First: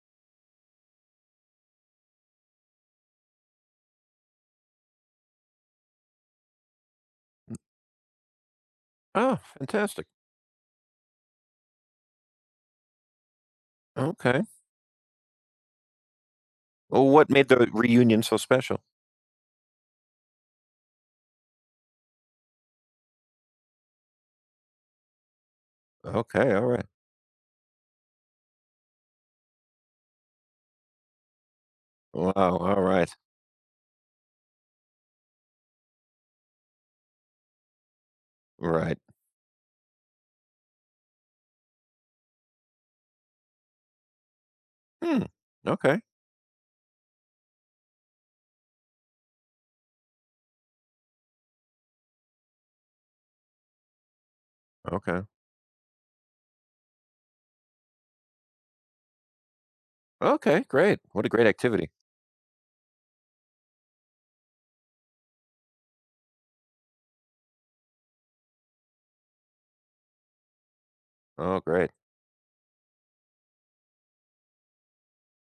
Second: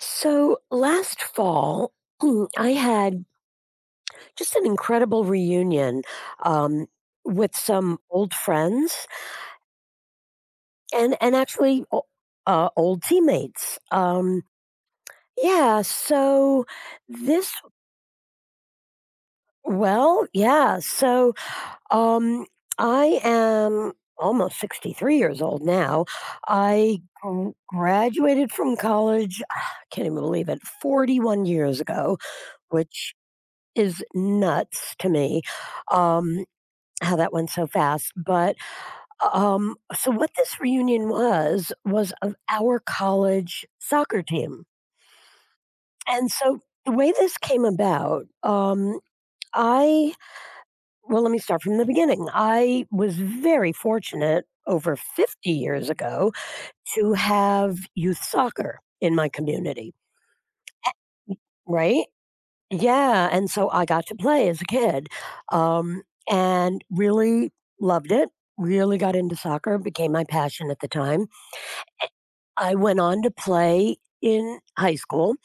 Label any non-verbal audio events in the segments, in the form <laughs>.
So last fall, <clears throat> I had just an incredible reunion um, with some old friends Oh, fantastic. and actually old teammates. Okay. Yeah. So Well, what made this, the reunion so special? well, yeah. So um, I am almost 63 years old now. Okay, all right. I graduated from college, <sighs> I can't even believe it, 41 years ago, Wow, all right. which is nuts to me, um, how that went so fast, but, Right. um so what this reunion was of our college soccer team, Hmm. Okay. and so the way this came about, I let me start from the beginning. I was very fortunate over Okay. 50 years ago to have youth soccer in my community, Okay, great. What a great activity. right? Yeah, and so I got to play as a kid, um, and really loved it, really got into soccer, became my passion at the time. Oh, great. I went on to play in high school,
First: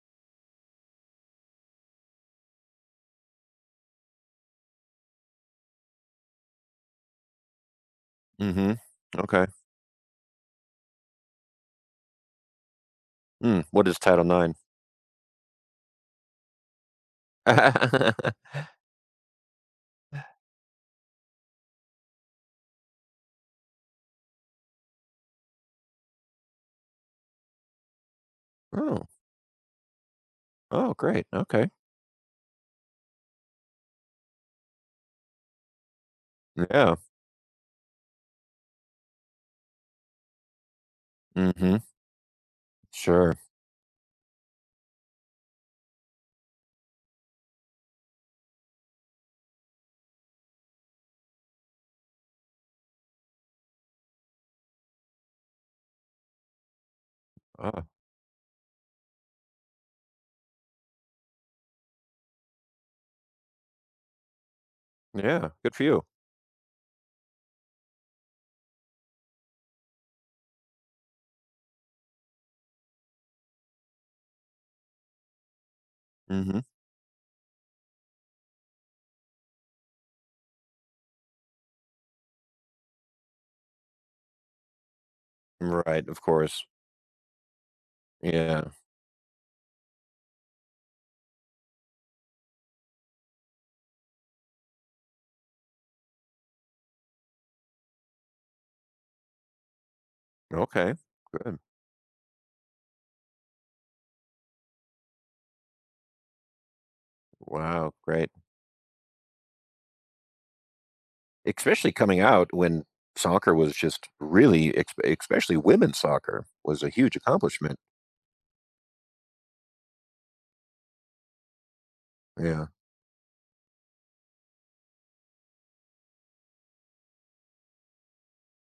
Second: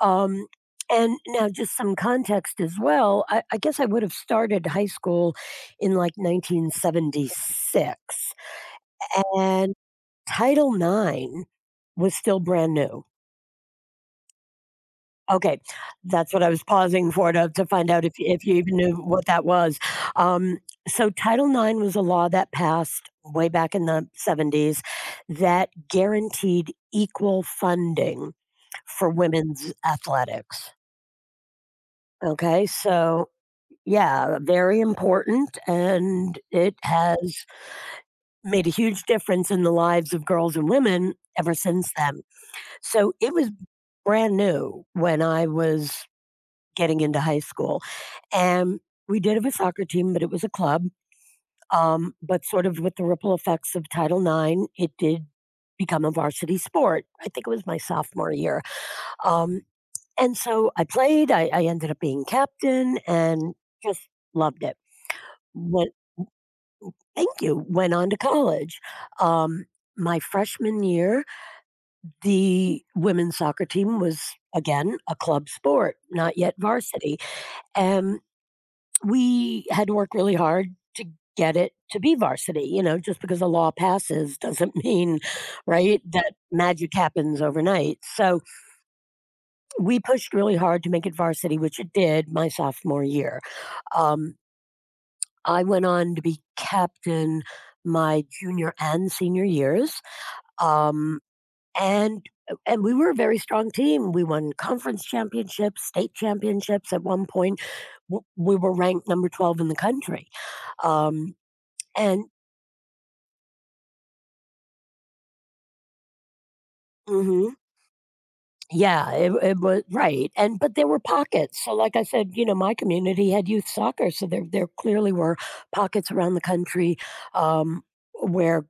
um, and now just some context as well, I guess I would have started high school in, like, 1976, Mhm. Okay. and Title IX was still brand new. Mm, what is Title Nine? Okay, that's what I was pausing for to find out if <laughs> you even knew what that was. Um, so Title IX was a law that passed way back in the 70s that guaranteed equal funding Oh. for women's athletics. Oh, great. Okay. Okay, so yeah, very important, and it Yeah. has made a huge difference in the lives of girls and women ever Mhm. since then. So it Sure. was brand new when I was getting into high school. And we did have a soccer team, but it was a club. But sort of with the ripple effects of Title IX, it did become a varsity sport. I think it was my Oh, sophomore year. Um, and so I played, I ended up being captain and just loved it. yeah. Good for Went, you. thank you. Went on to college. Um, my freshman year, the women's soccer team was again a club sport, not yet Mhm. varsity. And we had to work really hard to get it to be varsity, you know, just because a law passes doesn't <laughs> mean, right, Right, of that course. magic happens overnight. So Yeah. we pushed really hard to make it varsity, which it did my sophomore year. Um, I went on to be captain my junior and senior years. Okay. Um, Good. and and we were a very strong team. We won conference championships, state championships. At one point, Wow, great. we were ranked number 12 in the country. Um, Especially coming and out when soccer was just really ex especially women's soccer was a huge Mhm. accomplishment. Yeah, it was right, and but there were pockets. So like I said, you know, Yeah. my community had youth soccer, so there clearly were pockets around the country um, where,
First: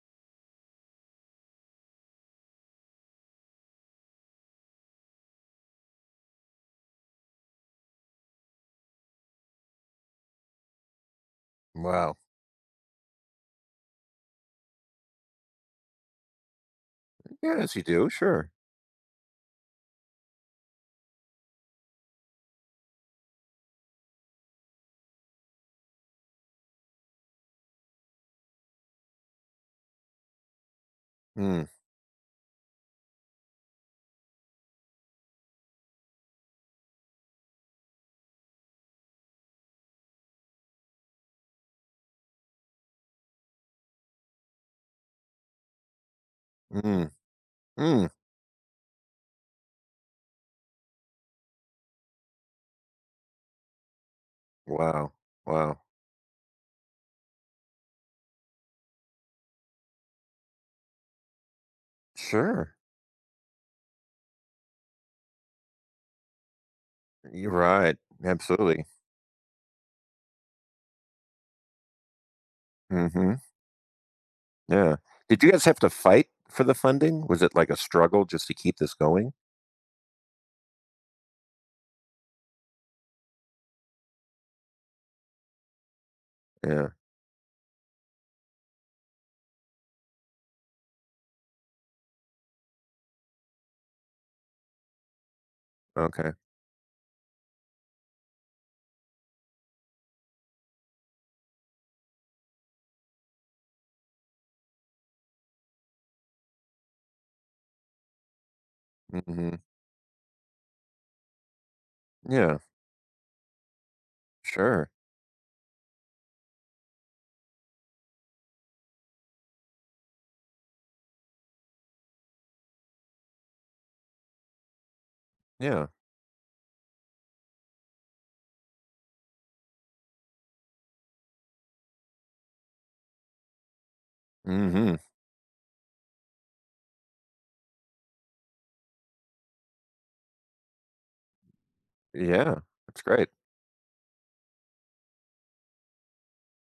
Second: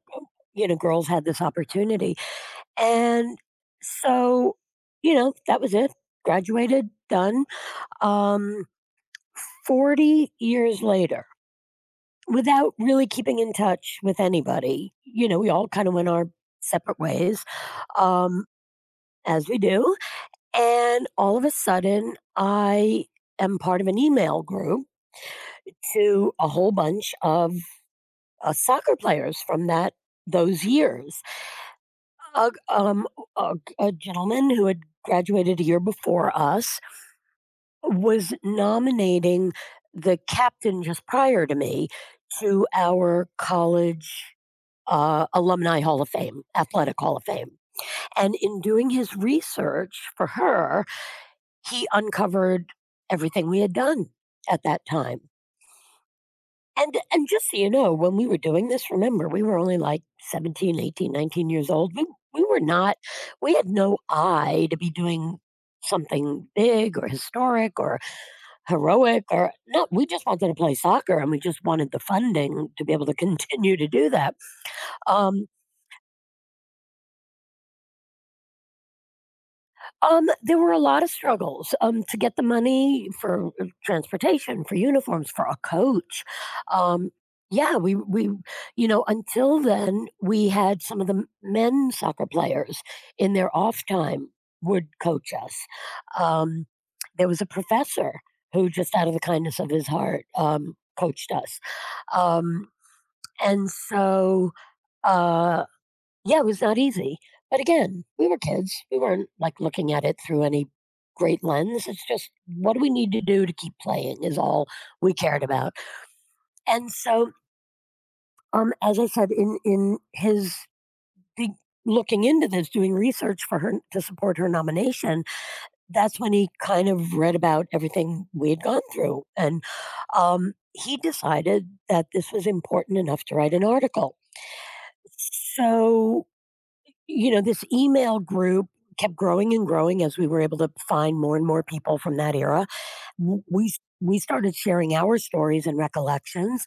you know, girls had this opportunity. And so, you know, that was it. Graduated, done. Um, 40 years later, Wow. without really keeping in touch with anybody, you know, we all kind of went our separate ways, Yes, you do, um, sure. as we do. And all of a sudden, I am part of an email group to a whole bunch of soccer players from that those years. Mm, A, um, a, a gentleman who had graduated a year before us was nominating the captain just prior to me to our college alumni hall of fame, athletic mm, hall of fame. mm. And in doing his research for her, he uncovered everything we had done at that Wow, time. wow. And just so you know, when we were doing this, remember, we were only like 17, 18, 19 old. We were Sure. not we had no eye to be doing something big or You're historic right. or Absolutely. heroic or no, we just wanted to play soccer and we just wanted the funding to be able to Mhm. continue to do that. Yeah. Did Um you guys have to fight for the funding? Was it like a struggle just to keep this going? There were a lot of struggles, to get the money for, transportation, for uniforms, for a coach. Yeah. Um, yeah, we you know, until then, we had some of the m men soccer players in their off time would coach us. Okay. Um, there was a professor who just out of the kindness of his heart, coached us. Um, and so, uh yeah, it was not easy. But again, we were kids. We weren't Mhm. like looking at it through any great lens. It's just Yeah. what do we need to do to keep playing is all Sure. we cared about. And so, as I said, in his big looking into this, doing research for her to support her nomination, Yeah. that's when he kind of read about everything we had gone through. And he decided that this was important enough to write an article. Mhm. So you know, this email group kept growing and growing as we were able to find more and more people from that Yeah. era. That's great. We started sharing our stories and recollections.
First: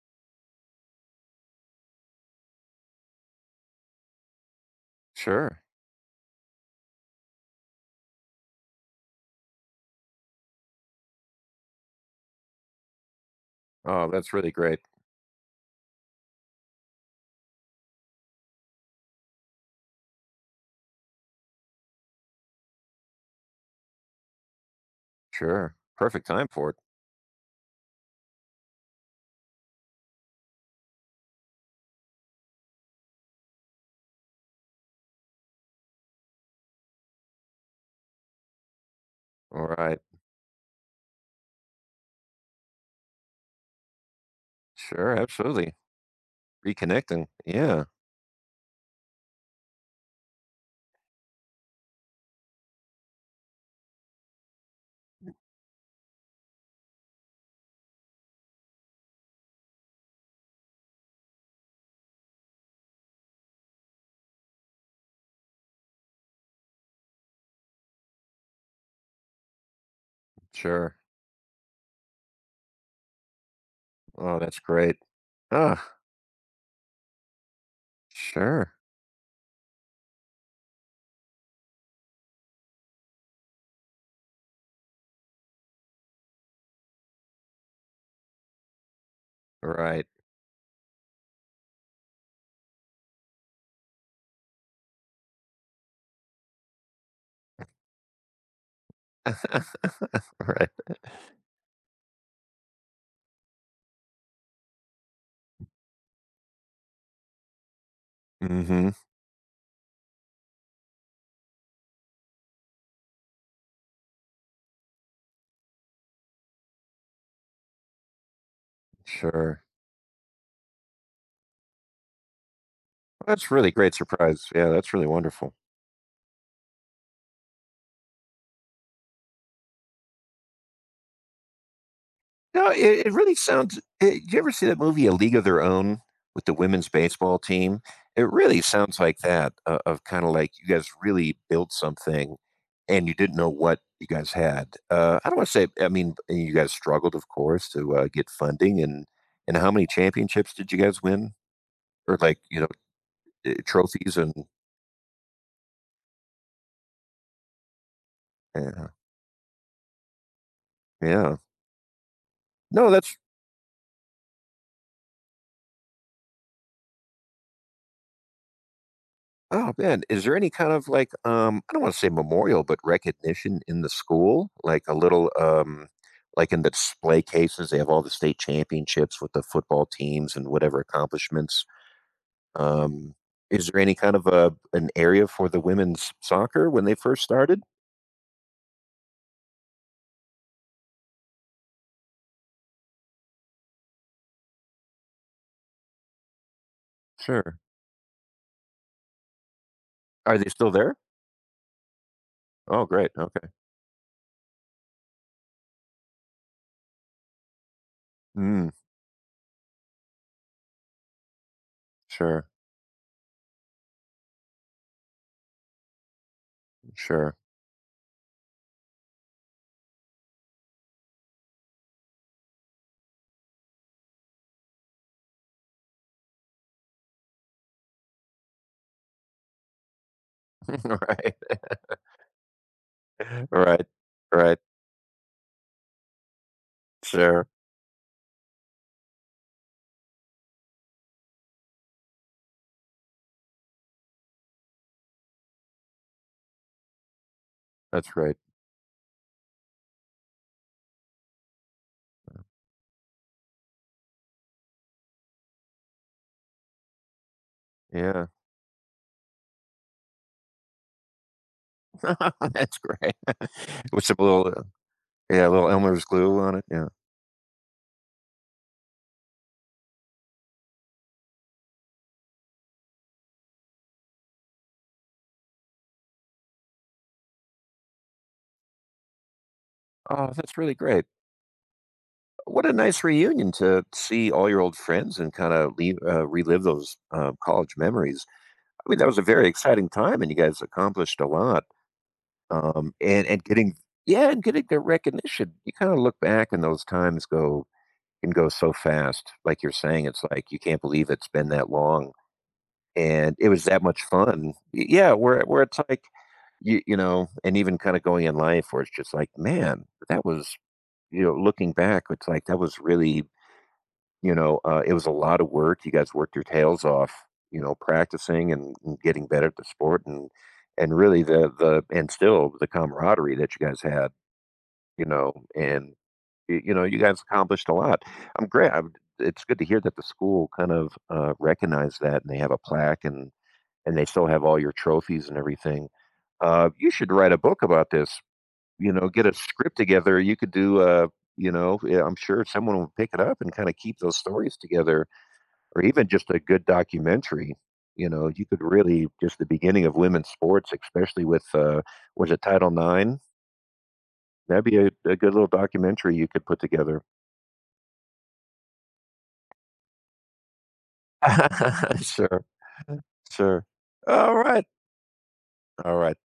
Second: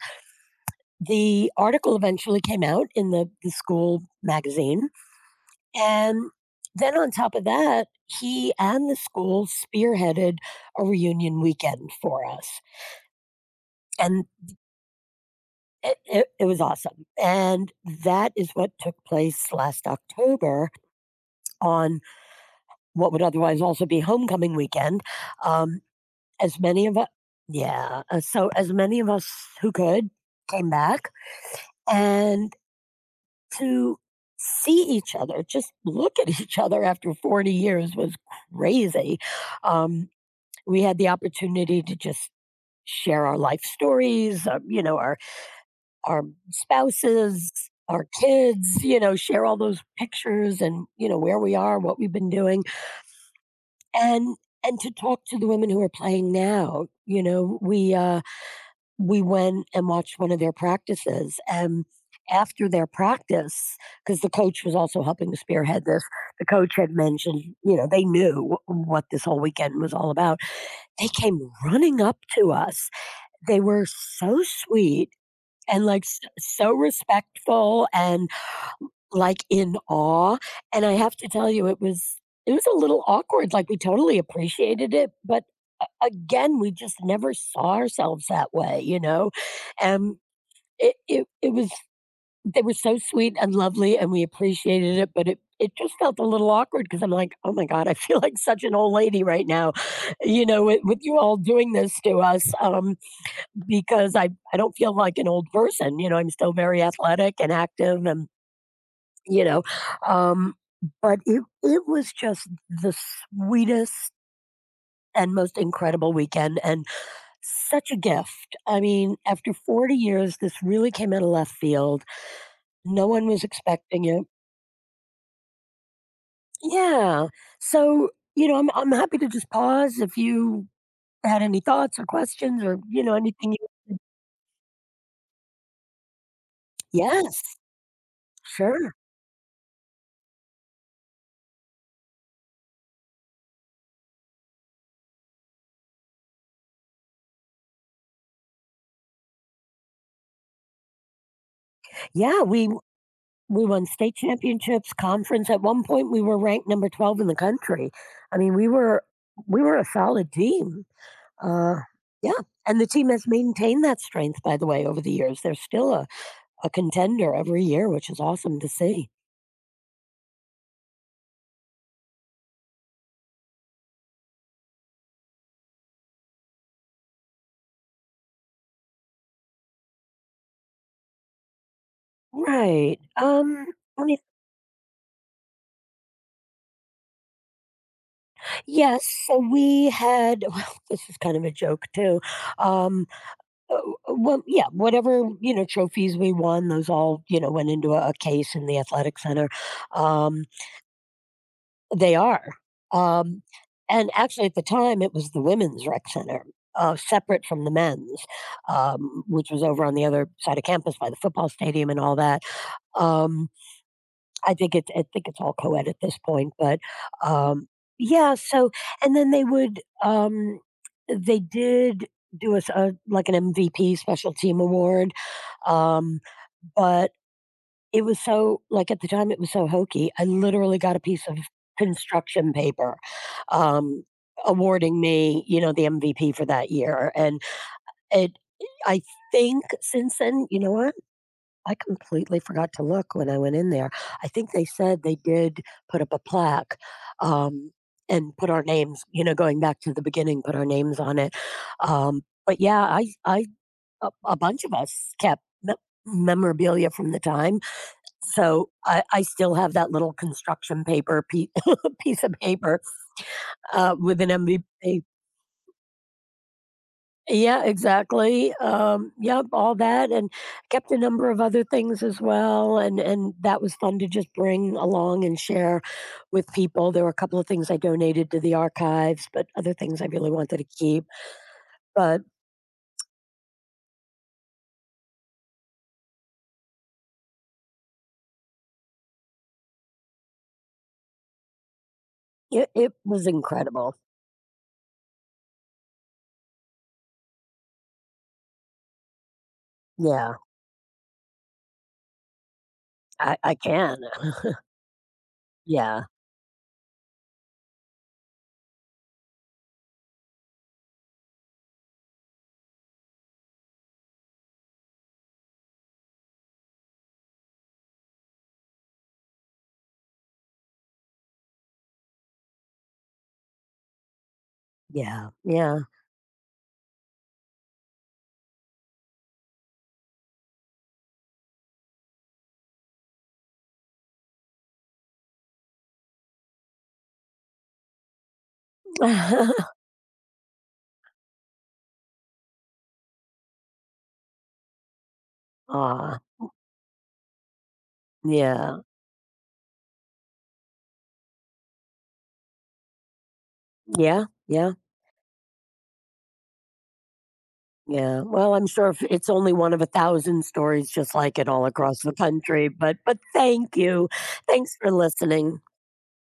The article eventually came out in the school magazine. Sure. And then on top of that, he and the school spearheaded a reunion weekend for us. Oh, And that's really great. it was awesome. And that is what took place last October on what would otherwise also be homecoming weekend. Sure. Um, Perfect time as for it. many of us, as many of us who could came back and to see each other, just look at <laughs> each other after 40 years was crazy. All right. Um, we had the opportunity to just share our life stories, you know, Sure. Absolutely. our Reconnecting. spouses, Yeah. our kids, you know, share all those pictures and, you know, where we are, what we've been doing. And and to talk to the women who are playing now, you know, we went and watched one of their practices and after their practice, because the coach was also helping to spearhead this, the coach had mentioned, you know, they knew what this whole weekend was all about. Sure. They came running up to us. They were Oh, so that's great. sweet and Ah, like so respectful and sure. like, in awe, and I have to tell you, it was a little awkward, like, we totally appreciated it, but a again, we just never saw ourselves that way, you know? Right. And it was they were so sweet and lovely, and we appreciated it, but it just felt a little awkward because 'cause I'm like, "Oh my god, I <laughs> feel like such an old lady right now," <laughs> you know, with Right. You all doing this to us, because I don't feel like an old person, you know, I'm still very athletic and active and Mm-hmm. you know? Um, but it was just the sweetest and most incredible weekend and such a gift. I mean, after Sure. 40 years, this really came out of left field. No one was That's really great expecting it. surprise. Yeah, that's really wonderful. Yeah. So, you know, I'm happy to just pause if you had any thoughts or questions No, or, you it know, really anything you... sounds. It, you ever see that movie A League of Their Own with the women's baseball Yes. team? It really Sure. sounds like that. Of kind of like you guys really built something, and you didn't know what you guys had. I don't want to say. I mean, eh, you guys struggled, of course, to get funding, and how many championships did you guys win, or like Yeah, you know eh, we won state trophies and championships, conference. At one point, we were ranked number 12 in the country. I mean, yeah, we were a solid team. yeah. Uh, yeah, and the No, team that's has maintained that strength, by the way, over the years. They're still a contender every year, which is awesome to see. oh, man. Is there any kind of like, I don't want to say memorial, but recognition in the school? Like a little, like in the display cases, they have all the state championships with the football teams and whatever accomplishments. Right. Um, is there any I kind mean, of a an area for the women's soccer when they first started? yes. So we had. <laughs> Well, this is kind of a joke too. Um. uh, Well, yeah. Whatever you know, trophies we won, those all you know Sure. went into a case in the athletic center. Are Um. they still there? They are, Oh, great. um, Okay. and actually, at the time, it was the women's rec center, separate from the men's, Mm, which was over on the other side of campus by the football stadium and all that. sure. Um, I think it's all co-ed at this point, but Sure. um, yeah. So, and then they did do us a like an MVP special team award, um, but it was so like, at the time, it was so hokey. I literally <laughs> got All a piece right. of construction paper, All right. um, All right. awarding me, you know, the MVP for that year, and Sure. it I think since then you know what? I completely forgot to look when I went in there. I think they said they did put up a plaque, um, That's and right. put our names you know, going back to the beginning, put our names on it, but yeah, I a bunch of us kept me memorabilia from the time Yeah. so I still have that little construction paper <laughs> piece of <laughs> That's paper great. <laughs> With some with an little MVP. yeah, a little Elmer's glue on it, yeah. Yeah, exactly. Yep, all that, and kept a number of other things as well, and that was fun to just bring along and share with people. There were a couple of things I donated to the archives, but other things I Oh, really that's wanted to really great. keep. But What a nice reunion to see all your old friends and kinda leave relive those, college memories. I mean, that was a very exciting time, and you guys accomplished a lot, it was and getting incredible. yeah, and getting the recognition. You kinda look back and those times go can go so fast. Like you're saying, it's Yeah, like you can't believe it's been that long, and it I was that can. much <laughs> fun. Y Yeah, where it's like, Yeah, you and even kinda going in life where it's just like, "Man, that was you know, looking back, it's like that was really, you know, it was a lot of work. You guys worked your tails off, you know, practicing and getting better at the sport, and really the and still the camaraderie that you guys had, you yeah, know, yeah. and you know, you guys accomplished a lot. I'm great. I'm, it's good to hear that the school kind of recognized that, and they have a plaque, and they still have all your trophies and everything. You should write a book about this you know, get a script <laughs> together, you could do a you know, yeah, I'm sure someone will pick it up and kind of keep those stories together, or even Aw, just a good documentary. You know, you could yeah, really just the beginning of women's sports, especially with was it Title 9? yeah, That'd yeah. be a good little documentary you could put together. Yeah, well, I'm sure if it's only one of 1,000 stories just like it all <laughs> across the Sure, country, but sure. thank you. All right, Thanks for listening. all right.